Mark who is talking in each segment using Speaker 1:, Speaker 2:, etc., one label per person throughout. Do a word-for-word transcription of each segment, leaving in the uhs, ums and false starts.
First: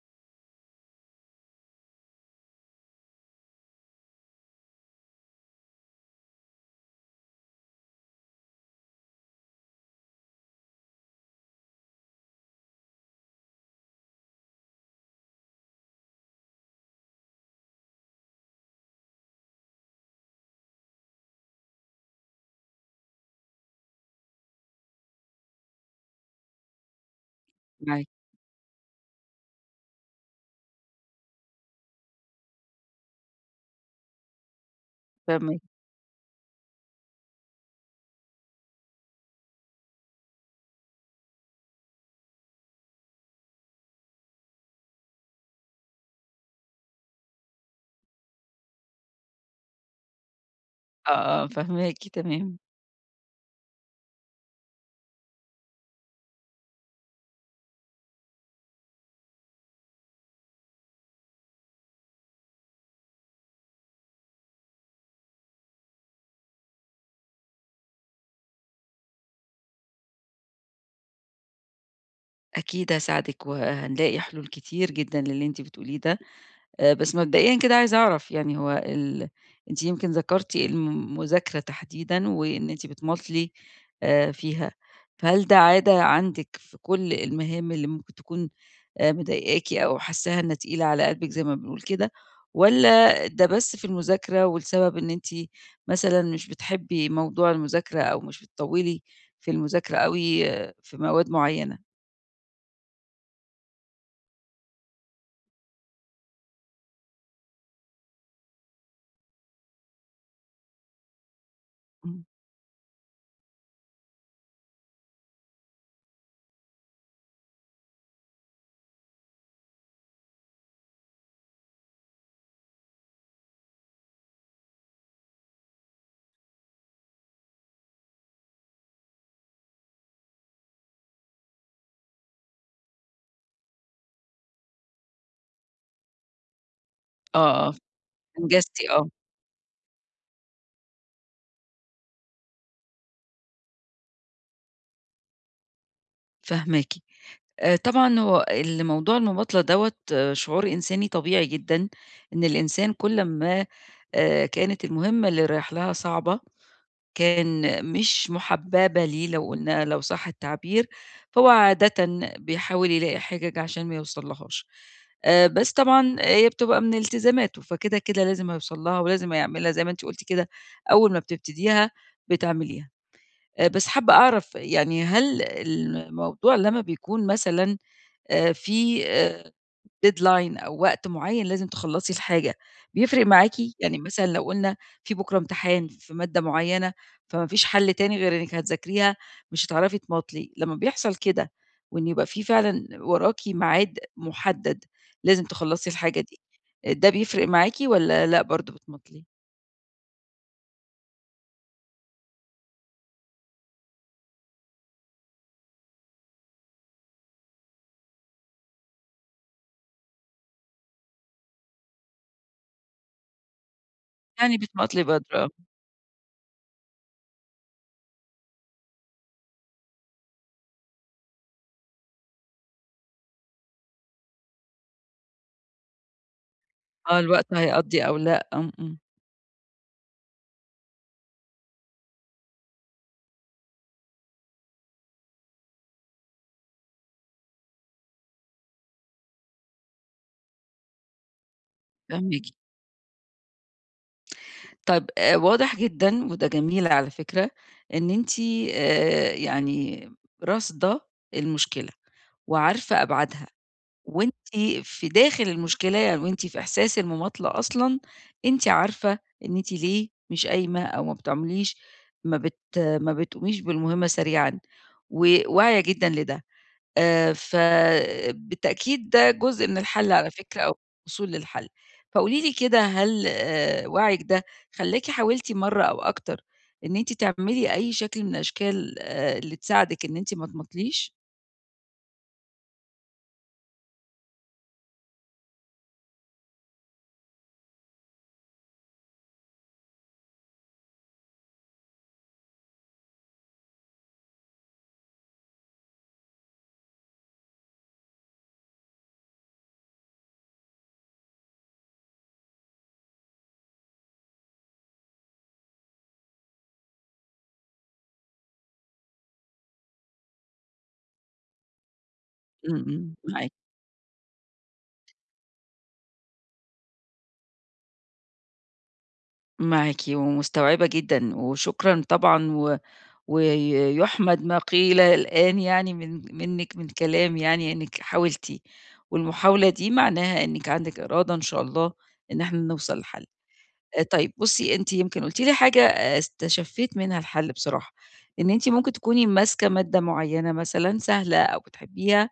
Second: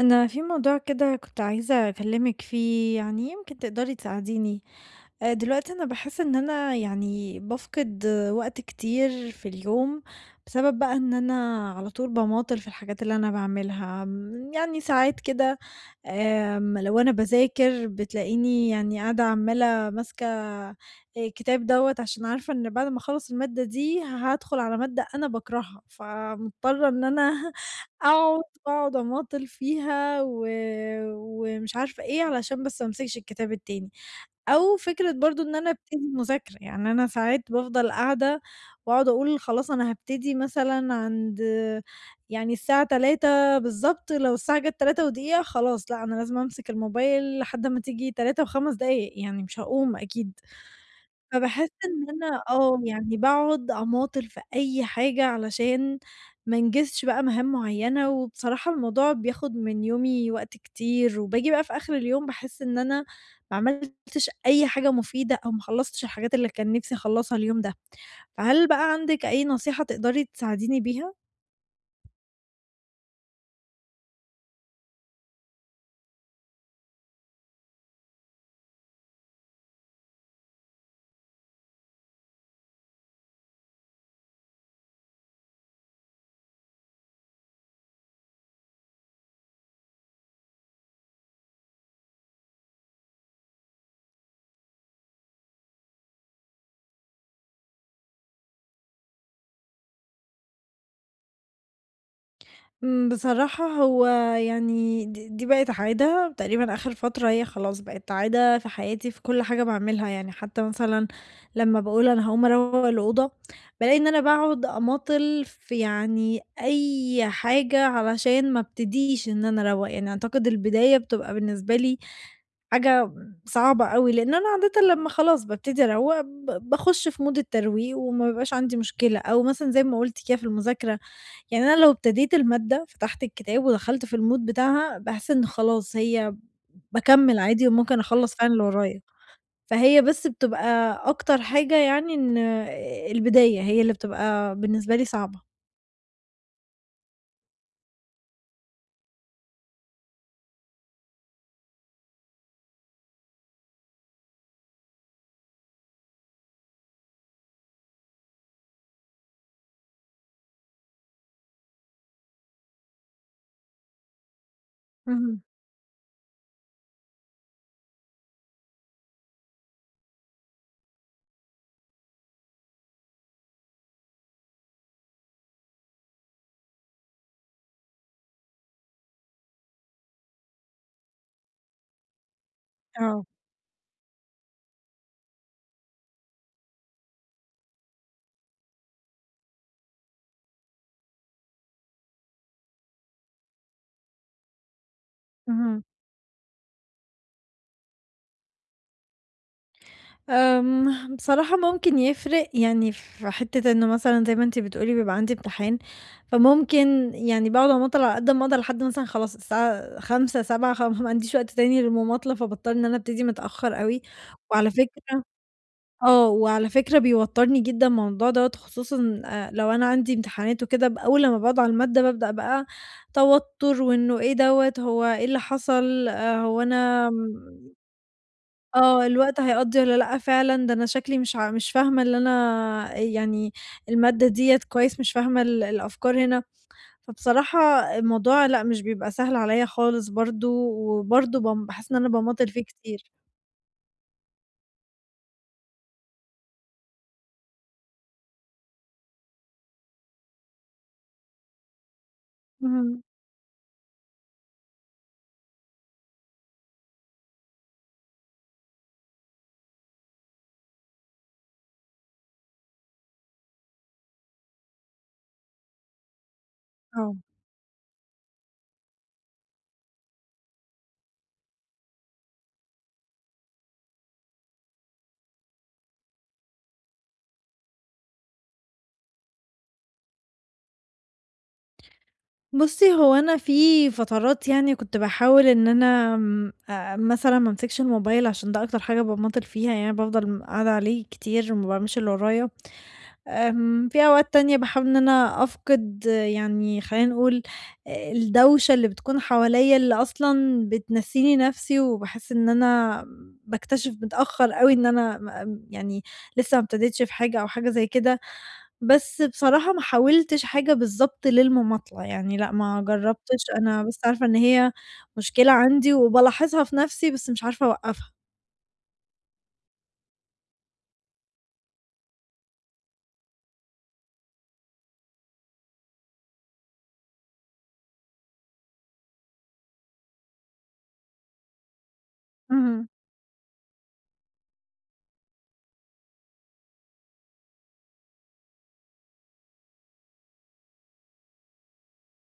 Speaker 1: أنا في موضوع كده كنت عايزة أكلمِك فيه، يعني يمكن تقدري تساعديني. آآ دلوقتي أنا باحس إن أنا يعني بافقد وقت كتير في اليوم، بسبب بقى إن أنا على طول باماطل في الحاجات اللي أنا باعملها. م يعني ساعات كده. آمم لو أنا باذاكر بتلاقيني يعني قاعدة عمّالة ماسكة الكتاب دوّة، عشان عارفة إن بعد ما أخلّص المادة دي هادخل على مادة أنا باكرهها، فمضطرة إن أنا
Speaker 2: معاكِ،
Speaker 1: أقعد وأقعد أماطل فيها و ومش عارفة إيه، علشان بس ما أمسكش الكتاب التاني، أو فكرة برضه إن
Speaker 2: فاهماكِ،
Speaker 1: أنا أبتدي مذاكرة، يعني أنا ساعات بافضل قاعدة وأقعد أقول خلاص أنا هابتدي مثلًا عند يعني الساعة تلاتة بالضبط، لو الساعة جات تلاتة ودقيقة خلاص لأ، أنا لازم أمسك الموبايل لحد أمّا تيجي الثالثة وخمس دقايق يعني مش هاقوم أكيد.
Speaker 2: آه، آه،
Speaker 1: فباحس
Speaker 2: فاهماكِ،
Speaker 1: إن أنا
Speaker 2: تمام.
Speaker 1: آه، يعني باقعد أماطل في أي حاجة علشان ما أنجزش بقى مهام معيّنة، وبصراحة الموضوع بياخد من يومي وقت كتير، وباجي بقى في آخر اليوم باحس إن أنا ما عملتش أي حاجة مفيدة أو ما خلّصتش الحاجات اللي كان نفسي أخلّصها اليوم ده، فهل بقى عندِك أي نصيحة تقدري تساعديني بيها؟
Speaker 2: أكيد هاساعدِك وهنلاقي حلول كتير جدًا للي أنتِ بتقوليه ده، آآ، بس مبدئيًا كده عايزة أعرف يعني هو ال أنتِ يمكن ذكرتِ المذاكرة تحديدًا، وإن أنتِ بتماطلي آآ، فيها، فهل ده عادة عندِك في كل المهام اللي ممكن تكون آآ، مضايقاكِ أو حاساها إنها تقيلة على قلبِك زي ما بنقول كده، والّا ده بس في المذاكرة والسبب إن أنتِ مثلًا مش بتحبي موضوع المذاكرة أو مش بتطوّلي في المذاكرة أوي آه، في مواد معينة؟
Speaker 1: إمم، بصراحة هو يعني د دي بقت عادة تقريبًا آخر فترة هي خلاص بقت عادة في حياتي في كل حاجة باعملها، يعني حتى مثلًا لمّا باقول
Speaker 2: إمم،
Speaker 1: أنا هاقوم أروّق الأوضة، بالاقي إن أنا باقعد أماطل في يعني أي حاجة علشان ما ابتديش إن أنا أروّق، يعني أعتقد البداية بتبقى بالنسبة لي حاجة صعبة أوي، لإن أنا عادةً لمّا خلاص بابتدي أروّق ب باخُش في مود الترويق وما بيبقاش عندي مشكلة، أو مثلًا زي ما قُلتِ كده في المذاكرة يعني أنا لو ابتديت المادة، فتحت الكتاب ودخلت في الmood بتاعها، باحس إن خلاص هي باكمّل
Speaker 2: آه،
Speaker 1: عادي
Speaker 2: آه،
Speaker 1: وممكن أخلّص فعلًا اللي
Speaker 2: أنجزتِ،
Speaker 1: ورايا.
Speaker 2: آه،
Speaker 1: فهي بس بتبقى أكتر حاجة يعني إن البداية هي اللي بتبقى بالنسبة لي صعبة.
Speaker 2: فاهماكِ. آآ طبعًا هو ال موضوع المماطلة دوّة آه، شعور إنساني طبيعي جدًا، إن الإنسان كل ما آآ كانت المهمة اللي رايح لها صعبة، كان مش محبّبة ليه لو قُلنا لو صح التعبير، فهو عادةً بيحاول يلاقي حِجَج عشان ما يوصل لهاش.
Speaker 1: اهم،
Speaker 2: آآ بس طبعًا هي بتبقى من التزاماته، فكده، كده لازم هيوصل لها ولازم هيعملها زي ما أنتِ قُلتِ كده، أول ما بتبتديها بتعمليها. آآ بس حابّة أعرف يعني هل الموضوع لمّا بيكون مثلًا آآ في آآ deadline أو وقت معيّن لازم تخلّصي الحاجة،
Speaker 1: آه،
Speaker 2: بيفرق معاكِ؟ يعني مثلًا لو قُلنا في بكرة امتحان في مادة معيّنة، فما فيش حل تاني غير إنِّك هتذاكريها، مش هتعرفي تماطلي، لمّا بيحصل كده وإن يبقى في فعلًا وراكِ ميعاد محدد لازم
Speaker 1: اهم.
Speaker 2: تخلّصي الحاجة دي، آه، ده بيفرق معاكِ والّا لأ برضه بتماطلي؟
Speaker 1: آمم، بصراحة ممكن يفرق يعني في حتّة إنه مثلًا زي ما أنتِ بتقولي بيبقى عندي امتحان، فممكن يعني باقعد أماطل على قد ما أقدر لحد مثلًا خلاص الساعة خمسة، سبعة خ ما عنديش وقت تاني للمماطلة، فباضطر إن أنا أبتدي متأخر أوي،
Speaker 2: يعني
Speaker 1: وعلى
Speaker 2: بتماطلي
Speaker 1: فكرة
Speaker 2: بدري آه،
Speaker 1: آه، وعلى فكرة بيوتّرني جدًا الموضوع دوّة خصوصًا آآ، لو أنا عندي امتحانات وكده ب أول لمّا باقعد على المادة بابدأ بقى توتُّر وإنه إيه دوّة، هو إيه اللي حصل، آآ، هو أنا.
Speaker 2: آه الوقت هيقضّي أو لأ، إمم، إمم،
Speaker 1: آه، الوقت هيقضّي والّا لأ فعلًا، ده أنا شكلي مش ع مش فاهمة اللي أنا يعني المادة ديّة كويس، مش فاهمة ال الأفكار هنا، فبصراحة الموضوع لأ مش بيبقى سهل عليَّ خالص برضه، وبرضه بام باحس إن أنا
Speaker 2: فاهماكِ.
Speaker 1: باماطل فيه كتير.
Speaker 2: طيب آآ واضح جدًا وده جميل على فكرة، إن أنتِ آآ يعني راصدة المشكلة
Speaker 1: اهم،
Speaker 2: وعارفة أبعادها، وأنتِ في داخل المشكلة يعني وأنتِ في إحساس المماطلة أصلًا، أنتِ عارفة إن أنتِ ليه مش قايمة أو ما بتعمليش ما بت ما بتقوميش بالمهمة سريعًا، وواعية جدًا لده.
Speaker 1: آه.
Speaker 2: آآ، فبالتأكيد ده جزء من الحل على فكرة أو الوصول للحل. فقولي لي كده هل آآ، وعيِك ده خلّاكِ حاولتِ مرّة أو أكتر إن أنتِ تعملي أي شكل من الأشكال آآ، اللي تساعدِك إن أنتِ ما تماطليش؟
Speaker 1: بُصّي، هو أنا في فترات يعني كنت باحاول إن أنا م آآ، مثلًا ما أمسكش الموبايل عشان ده أكتر حاجة باماطل فيها، يعني بافضل م قاعدة عليه كتير وما باعملش اللي ورايا. آمم، في أوقات تانية باحاول إن أنا أفقد آه، يعني خلّينا نقول آآ، الدوشة اللي بتكون حواليّا اللي أصلًا بتنسيني نفسي، وباحس إن أنا باكتشف متأخر أوي إن أنا م يعني لسه ما ابتديتش في حاجة أو حاجة زي كده، بس بصراحة ما حاولتش حاجة بالضبط للمماطلة، يعني لأ
Speaker 2: إمم،
Speaker 1: ما
Speaker 2: إمم،
Speaker 1: جرّبتش،
Speaker 2: معاكِ،
Speaker 1: أنا بس عارفة إن هي مشكلة عندي وبالاحظها في نفسي بس مش عارفة أوقّفها.
Speaker 2: معاكِ ومستوعبة جدًا، وشكرًا طبعًا و ويُحمد ما قيل الآن يعني من منِّك من كلام يعني إنِّك حاولتِ، والمحاولة دي معناها إنِّك عندِك إرادة إن شاء الله إن إحنا
Speaker 1: اهم،
Speaker 2: نوصل لحل. آآ طيب بُصّي، أنتِ يمكن قُلتِ لي حاجة آآ استشفيت منها الحل بصراحة، إن أنتِ ممكن تكوني ماسكة مادة معيّنة مثلًا سهلة أو بتحبيها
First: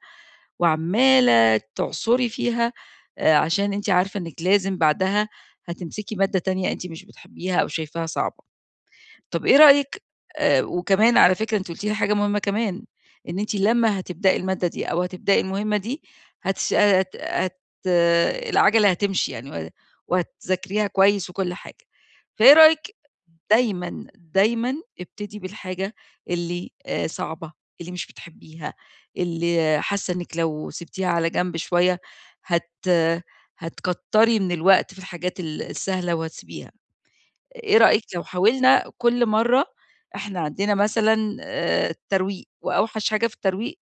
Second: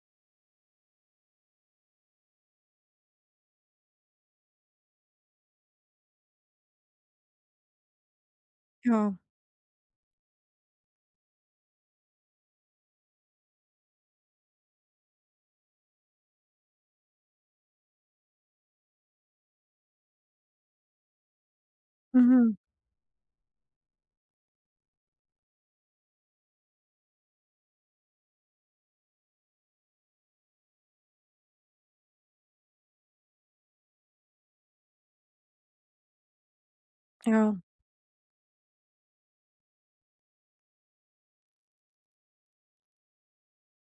Speaker 2: وعمّالة تعصري فيها آآ عشان أنتِ عارفة إنِّك لازم بعدها هتمسكي مادة تانية أنتِ مش بتحبيها أو شايفاها صعبة.
Speaker 1: آه،
Speaker 2: طب إيه رأيِك آآ وكمان على فكرة أنتِ قُلتِ لي حاجة مهمة كمان، إن أنتِ لمّا هتبدئي المادة دي أو هتبدئي المهمة دي هتش هت هت العَجَلة هتمشي يعني و وهتذاكريها كويس وكل حاجة. فإيه
Speaker 1: اهم،
Speaker 2: رأيِك دايمًا، دايمًا ابتدي بالحاجة اللي آآ صعبة، اللي مش بتحبّيها، اللي حاسّة إنِّك لو سِبتيها على جنب شوية هت هتكتّري من الوقت في الحاجات ال السهلة وهتسيبيها.
Speaker 1: آه،
Speaker 2: إيه رأيِك لو حاولنا كل مرّة إحنا عندنا مثلًا آآ ترويق، وأوحش حاجة في الترويق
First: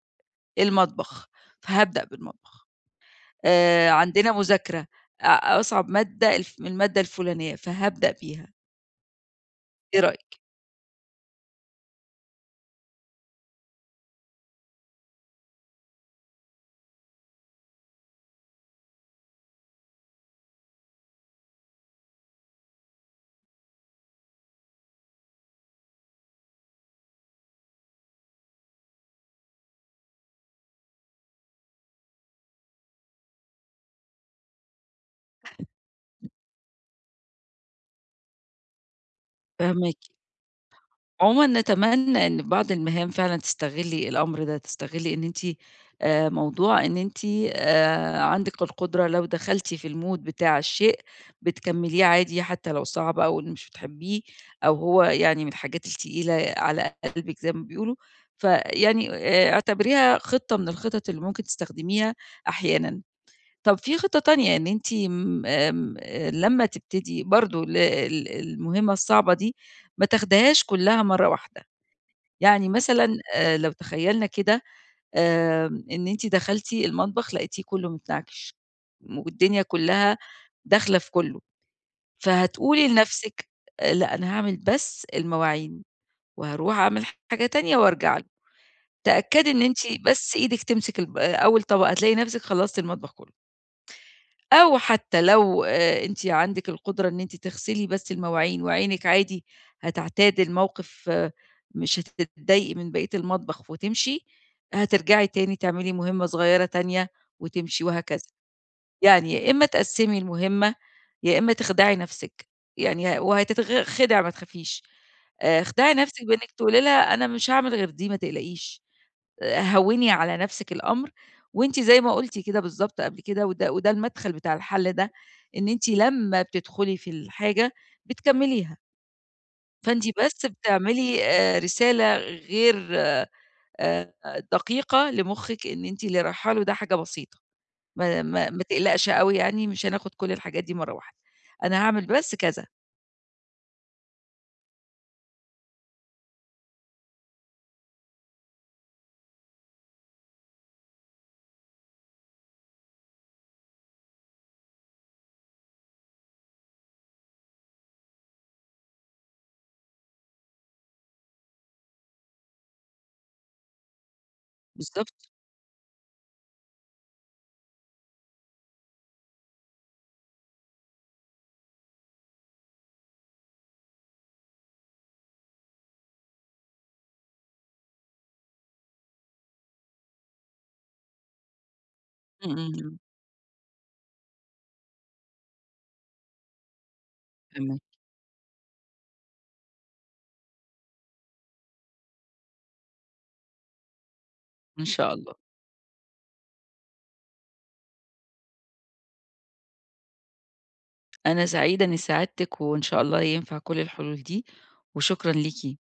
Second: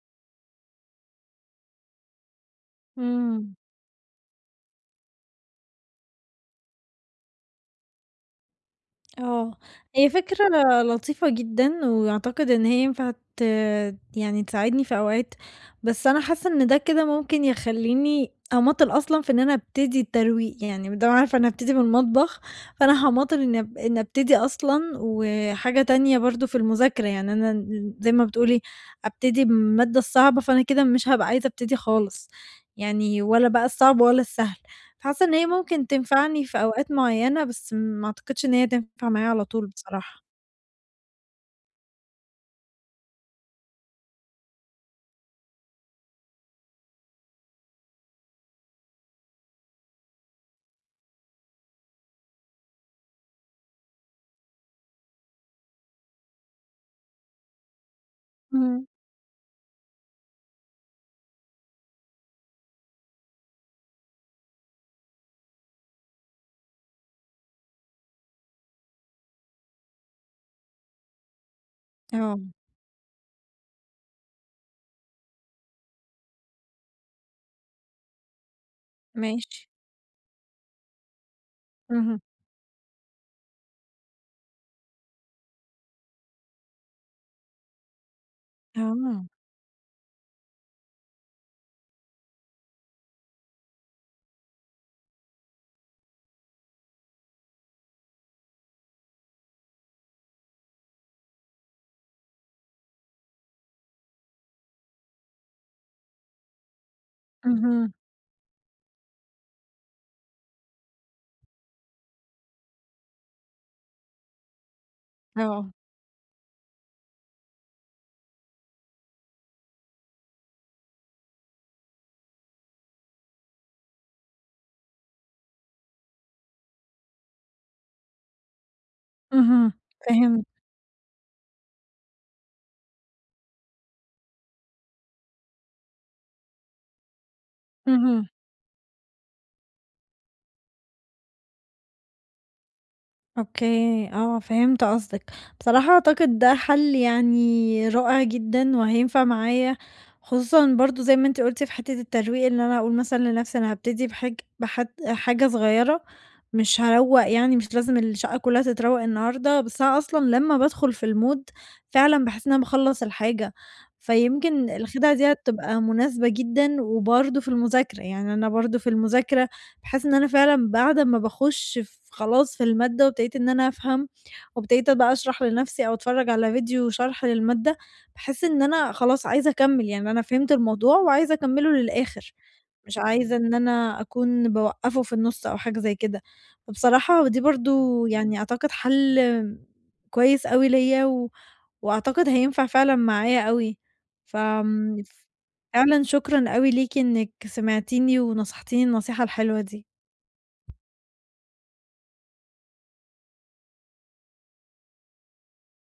Speaker 2: المطبخ، فهابدأ بالمطبخ.
Speaker 1: إمم.
Speaker 2: آآ عندنا مذاكرة، أ أصعب مادة الف المادة الفلانية، فهابدأ بيها.
Speaker 1: آه،
Speaker 2: إيه
Speaker 1: هي
Speaker 2: رأيِك؟
Speaker 1: فكرة لطيفة جدًا، وأعتقد إن هي ينفع ت يعني تساعدني في أوقات، بس أنا حاسة إن ده كده ممكن يخلّيني أماطل أصلًا في إن أنا أبتدي الترويق، يعني ما دام عارفة إن هابتدي من المطبخ، فأنا هاماطل إن أب إن أبتدي أصلًا، وحاجة تانية برضه في المذاكرة، يعني أنا ن زي ما بتقولي أبتدي بالمادة الصعبة، فأنا كده مش هابقى عايزة أبتدي خالص، يعني ولا بقى الصعب ولا السهل. حاسة إن هي ممكن تنفعني في أوقات معيّنة، بس ما أعتقدش إن هي تنفع معايا على طول
Speaker 2: فاهماكِ.
Speaker 1: بصراحة.
Speaker 2: عمومًا نتمنى إن في بعض المهام فعلًا تستغلّي الأمر ده، تستغلّي إن أنتِ آآ موضوع إن أنتِ آآ عندِك القدرة لو دخلتِ في الmood بتاع الشيء بتكمّليه عادي حتى لو صعب أو إن مش بتحبيه أو هو يعني من الحاجات التقيلة على قلبِك زي ما بيقولوا،
Speaker 1: اهم.
Speaker 2: فيعني آآ اعتبريها خطة من الخطط اللي ممكن تستخدميها أحيانًا. طب في خطة تانية إن أنتِ م آمم، آآ، لمّا تبتدي برضه ال ال المهمة الصعبة دي ما تاخديهاش كلّها مرّة واحدة،
Speaker 1: آه.
Speaker 2: يعني مثلًا آآ، لو تخيّلنا كده آمم، إن أنتِ دخلتِ المطبخ لقيتيه كلّه متنعكش، والدنيا
Speaker 1: ماشي.
Speaker 2: كلّها داخلة في كلّه،
Speaker 1: اهم.
Speaker 2: فهتقولي لنفسِك آآ، لأ أنا هاعمل بس المواعين، وهاروح أعمل حاجة تانية وارجع له،
Speaker 1: آه.
Speaker 2: تأكدي إن أنتِ بس إيدِك تمسك الب أول طبق هتلاقي نفسِك خلّصتِ المطبخ كلّه. أو حتى لو آآ أنتِ عندِك القدرة إن أنتِ تغسلي بس المواعين وعينِك عادي هتعتاد الموقف آه، مش هتتضايقي من بقية المطبخ وتمشي، هترجعي تاني تعملي مهمة صغيرة تانية وتمشي
Speaker 1: اهم.
Speaker 2: وهكذا. يعني يا إمّا تقسّمي المهمة، يا إمّا تخدعي نَفْسِك، يعني وهتتغ خدع ما تخافيش. آآ،
Speaker 1: آه.
Speaker 2: اخدعي نَفْسِك بإنِّك تقولي لها أنا مش هاعمل غير دي ما تقلقيش. هوّني على نفسِك الأمر، وأنتِ زي ما قُلتِ كده بالضبط قبل كده وده وده المدخل بتاع الحل ده، إن أنتِ لمّا بتدخلي في الحاجة بتكمّليها،
Speaker 1: اهم.
Speaker 2: فأنتِ بس
Speaker 1: فهمت.
Speaker 2: بتعملي آآ رسالة غير آآ دقيقة لمُخِّك إن أنتِ اللي رايحة له ده حاجة بسيطة، ما
Speaker 1: اهم.
Speaker 2: ما ما تقلقش أوي يعني مش هناخد كل الحاجات دي مرّة واحدة، أنا هاعمل بس كذا،
Speaker 1: أوكي، آه، فهمت قصدك. بصراحة أعتقد ده حل يعني رائع جدًا وهينفع معايا، خصوصًا برضه زي ما أنتِ قُلتِ في حتّة الترويق، إن أنا أقول مثلًا لنفسي أنا هابتدي بحاج بحد حاجة صغيّرة، مش هاروّق يعني مش لازم الشقة كلّها تتروّق النهارده، بس أنا أصلًا لمّا بادخل في الmood فعلًا باحس إن أنا باخلّص الحاجة، فيمكن
Speaker 2: بالضبط.
Speaker 1: الخدعة دي هتبقى مناسبة جدًا وبرضه في المذاكرة، يعني أنا برضه في المذاكرة باحس إن أنا فعلًا بعد ما باخُش ف خلاص في المادة وابتديت إن أنا أفهم، وابتديت بقى أشرح لنَفْسي أو أتفرّج على فيديو شرح للمادة، باحس إن أنا خلاص عايزة أكمّل، يعني أنا فهمت الموضوع وعايزة أكمّله للآخِر،
Speaker 2: إمم، إمم، إمم،
Speaker 1: مش عايزة إن أنا أكون باوقّفه في النُص أو حاجة زي كده. فبصراحة دي
Speaker 2: فاهماكِ.
Speaker 1: برضه يعني أعتقد حَل كويس أوي ليّا و وأعتقد هينفع فعلًا معايا أوي.
Speaker 2: إن
Speaker 1: فآمم،
Speaker 2: شاء
Speaker 1: ف
Speaker 2: الله،
Speaker 1: فعلًا شكرًا أوي ليكِ إنِّك سمعتيني ونصحتيني النصيحة الحلوة دي.
Speaker 2: أنا سعيدة إني ساعدتِك وإن شاء الله ينفع كل الحلول دي، وشكرًا ليكِ.